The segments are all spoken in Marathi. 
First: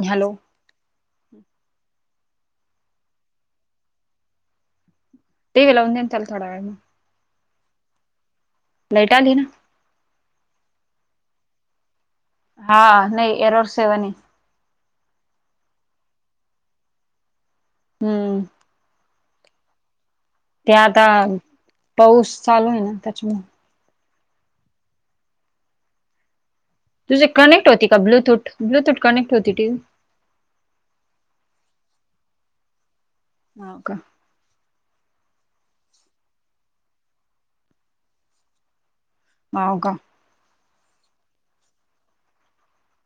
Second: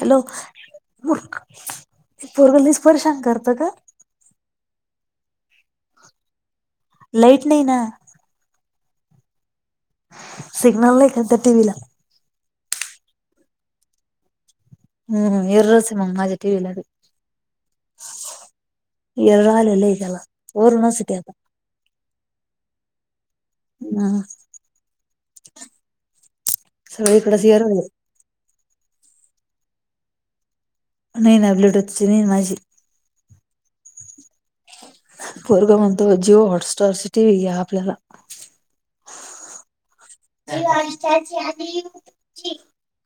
हॅलो पोर पोरग लईच परेशान करत का,? ते लावून द्या ना थोड्या वेळानं. लाईट नाही ना! लाईट आली ना! सिग्नल नाही का त्या टीव्ही ला? हा नाही एरोर सेवन हे! हम्म एर्रोर सेवन माझ्या टीव्ही बी. हम्म! एर्रोर आलंय लई त्याला! ते वरूनच आता येते पाऊस चालू आहे ना त्याच्यामुळे! हां! तुझे कनेक्ट होती का ब्लूटूथ ब्लूटूथ कनेक्ट होती टीव्ही? नाही ना ब्लूटूथची नाही माझी [unintelligible] पोरगं म्हणतो जिओ हॉटस्टार टीव्ही घे आपल्याला. हाव का!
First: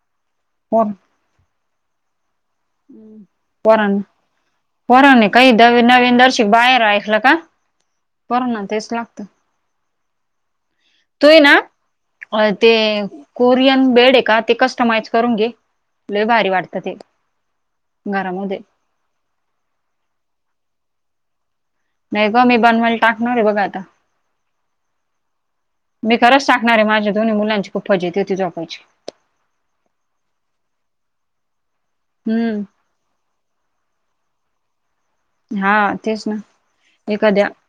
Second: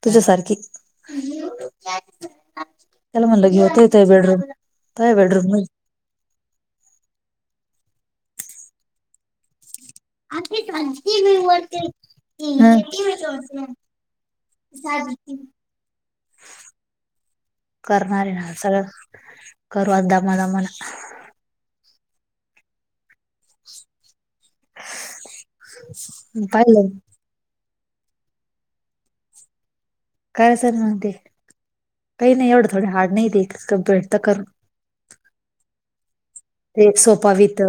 तुझ्यासारखी! कोण? [unintelligible] म्हणलं घेऊ ते पोरानं येतय बेडरूम तय पोरांनी काय बेडरूम मध्ये नवीन नवीनच बाहेर ऐकलं का पोरांना तेच लागत! [unintelligible] तु आहे वरती. ना ते टीव्ही कोरियन बेड आहे का ते कस्टमाइज करून घे लई भारी वाटतं ते! करणार आहे ना घरामध्ये सगळं करू आ दमानं म्हणं! न्हाय बा मी बनवल. टाकणारय बघा आता. मी खरंच टाकणारय पाहिलं माझ्या दोन्ही मुलांची खूप फजिती होती झोपायची. काय आसन म्हणती? काय नाई एवढं हम्म थोडं हार्ड नाही ते. कंप्लीट तर करून हा, तेच ना. एक सोफा एखाद्या with,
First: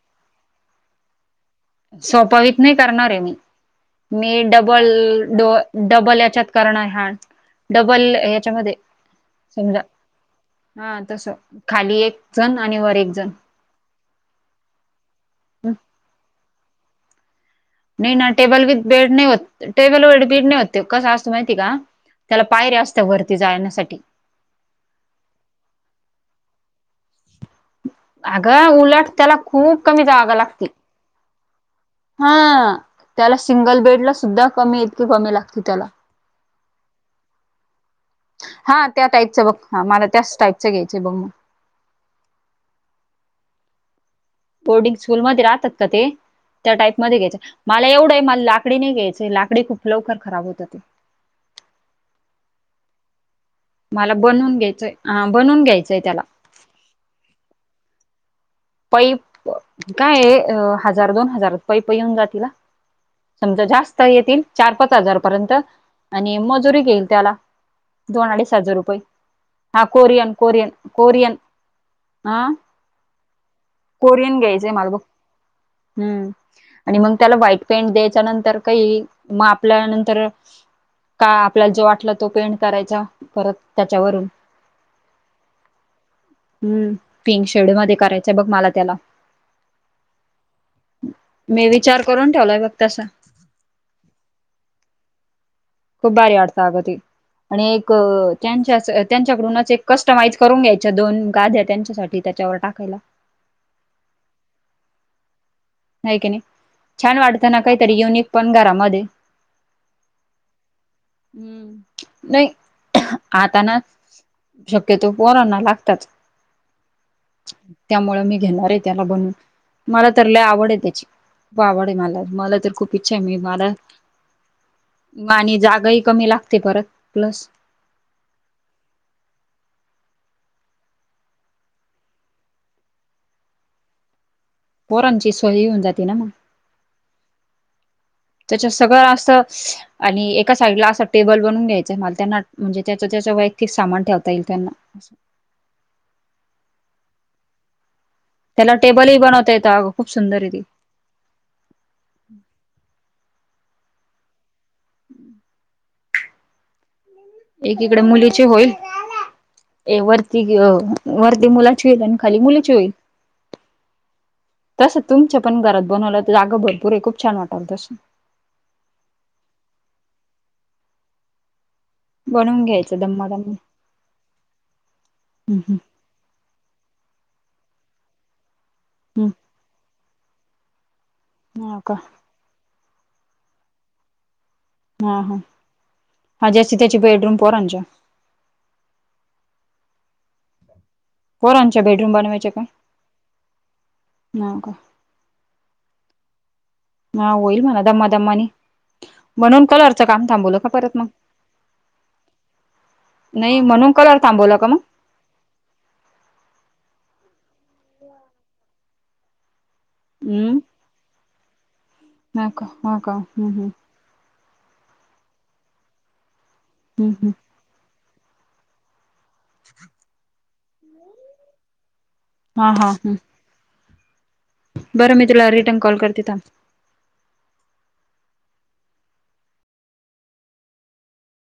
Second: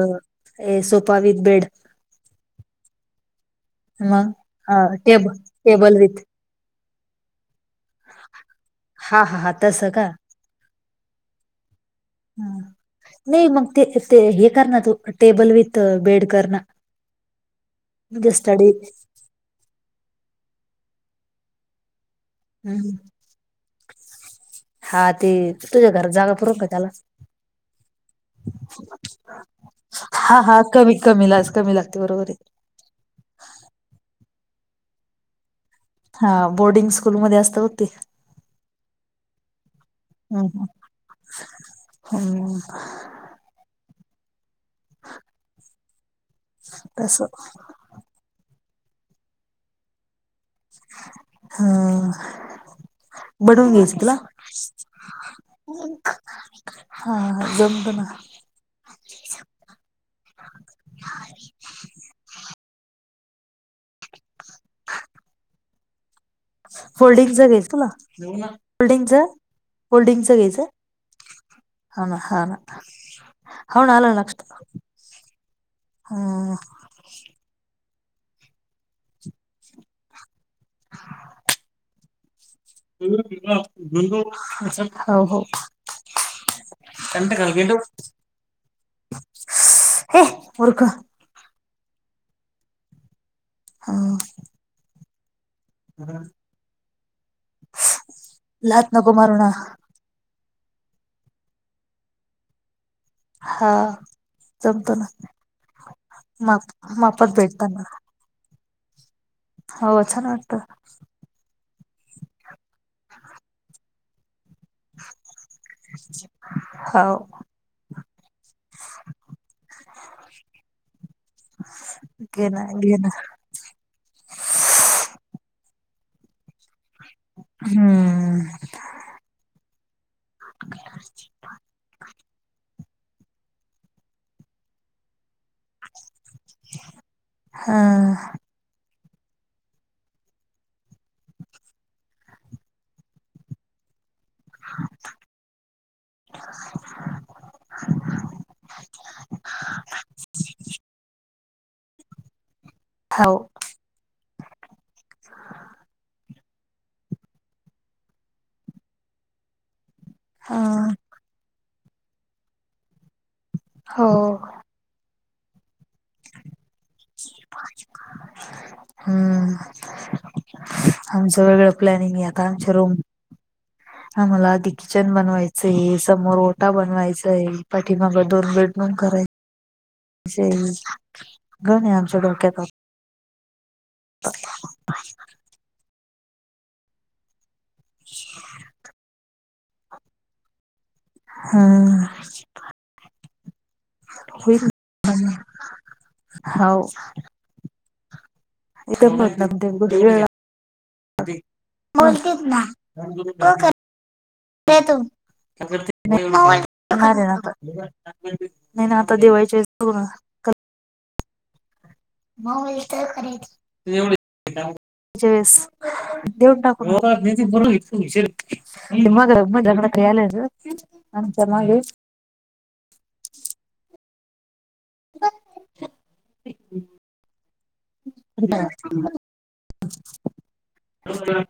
a sofa with bed. सोपावीत नाई करणारे मी. मग मी double tab डोअ, table double with याच्यात करणाय हा डबल ह्याच्यामध्ये. हा हा हा समजा, तसं का हा तसं. खाली एक ह. जण आणि वर एक जण. नाही, मग ते, ते हे कर ना तू, टेबल विथ बेड कर ना. नाई ना, म्हणजे टेबल स्टडी विथ बेड नाई होत. टेबल व बेड नाई होत ते. कसं असतं माहिती का त्याला पायऱ्या असत्या वरती जायण्यासाठी. हा ते, तुझ्या घरात जागा पुरन का त्याला? अगं उलट त्याला खूप कमी जागा हा, हा. लागती. कमी- कमी लाज, कमी लागते बरोबरय. हा त्याला सिंगल बेडला सुद्धा कमी, इतकी कमी लागते त्याला. हा. बोर्डिंग स्कूलमध्ये असत बघ ते. हा त्या टाईपचं बघ. ह, मला त्याच टाईपचं घ्यायचय बघ म. हम्. बोर्डिंग स्कूलमध्ये राहतात का ते, त्या टाईपमध्ये तसं घ्याय मला एवढंय. मला लाकडी नाही घ्यायचय. लाकडी खूप लवकर खराब होत. ह. बनवून घ्यायच मला तू. बनवून घ्यायचंय हा बनवून घ्यायचंय त्याला हा, जमतं ना. पैप. काय हजार दोन हजारात पैप येऊन जातीला. समजा जास्त येतील. चार- पाच हजारपर्यंत. आणि मजुरी घेईल त्याला. फोल्डिंगच घ्यायचं तुला दोन- अडीच हजार रुपय. फोल्डिंगच हा. फोल्डिंगच कोरीयन, घ्यायचं कोरीयन. कोरीयन. हा, ना. हा. ना. हो ना आलं कोरियन लक्षात घ्यायचंय माल बघ. हम्म. आणि मग त्याला व्हाईट पेंट द्यायचा. नंतर काही, मग आपल्या नंतर का, आपल्याला जो वाटला तो पेंट करायचा परत हा, त्याच्यावरून हो. हम्. तीन शेड मध्ये करायचा बघ. मला त्याला. हे मूर्ख मी विचार करून ठेवलाय बघ तसं. हा. खूप बारी वाटतं आगं ते. आणि एक, त्यांच्या लात असं, नको मारू ना त्यांच्याकडूनच एक कस्टमाइज करून घ्यायच्या दोन, गादया त्यांच्यासाठी त्याच्यावर टाकायला. हा, जमतं ना ते. नाही की नाही. छान वाटत ना, भेटताना काहीतरी युनिक पण घरामध्ये. हो, छान वाटतं. हम्म. नाही, आता ना शक्यतो पोरांना लागताच. हाव. त्यामुळं मी घेणारय त्याला बनवून. मला तर लय आवड आहे खूप आवडय. मला घे मला ना तर घे खूप ना इच्छाय. मला. मा आणि जागाही कमी लागते परत, प्लस. हम्म. [unintelligible] पोरांची सोय होऊन जाते ना मग, हा. त्याच्यात सगळं असं आणि एका साइडला असं टेबल बनून घ्यायचंय मला त्यांना म्हणजे त्याच त्याच वैयक्तिक सामान ठेव ता येईल त्यांना, [unintelligible] त्याला टेबलही बनवता येत अग खूप सुंदर आहे ते, हाव. हम्म. एकीकडे मुलीचे होईल ए वरती घ्यो वरती मुलाची होईल आणि खाली मुलीची होईल. हो. तसं तुमच्या पण घरात बनवलं तर जागा भरपूर आहे खूप छान वाटल तसं. हम्म, आमचं वेगळं प्लॅनिंग हे आता बनवून आमच्या रूम [unintelligible] आम्हाला आधी किचन बनवायचं हे समोर ओटा बनवायचा हे पाठीमाग दोन बेड रूम हम्म करायचे हो गण आहे का आमच्या डोक्यात [unintelligible] हा हा हा ज्याची त्याची बेडरूम पोरांच्या. ह पोरांच्या बेडरूम बनवायच्या का? हो का [unintelligible] हाव. हा होईल मणा दमा दम्मानी, इथ परत मग [unintelligible] बोलतीचना नाही म्हणून कलर थांबवला का मग [unintelligible] [unintelligible] नाही ना आता दिवाळीच्या वेळेस करू ना. हमं हो का हम्म [unintelligible] हम्म एवढी, ळेस देऊन टाकु हम्म हम्म [unintelligible] [unintelligible] आमच्या मागेच. हा हा हम्म. बरं मी तुला रिटर्न कॉल करते थांब. [unintelligible]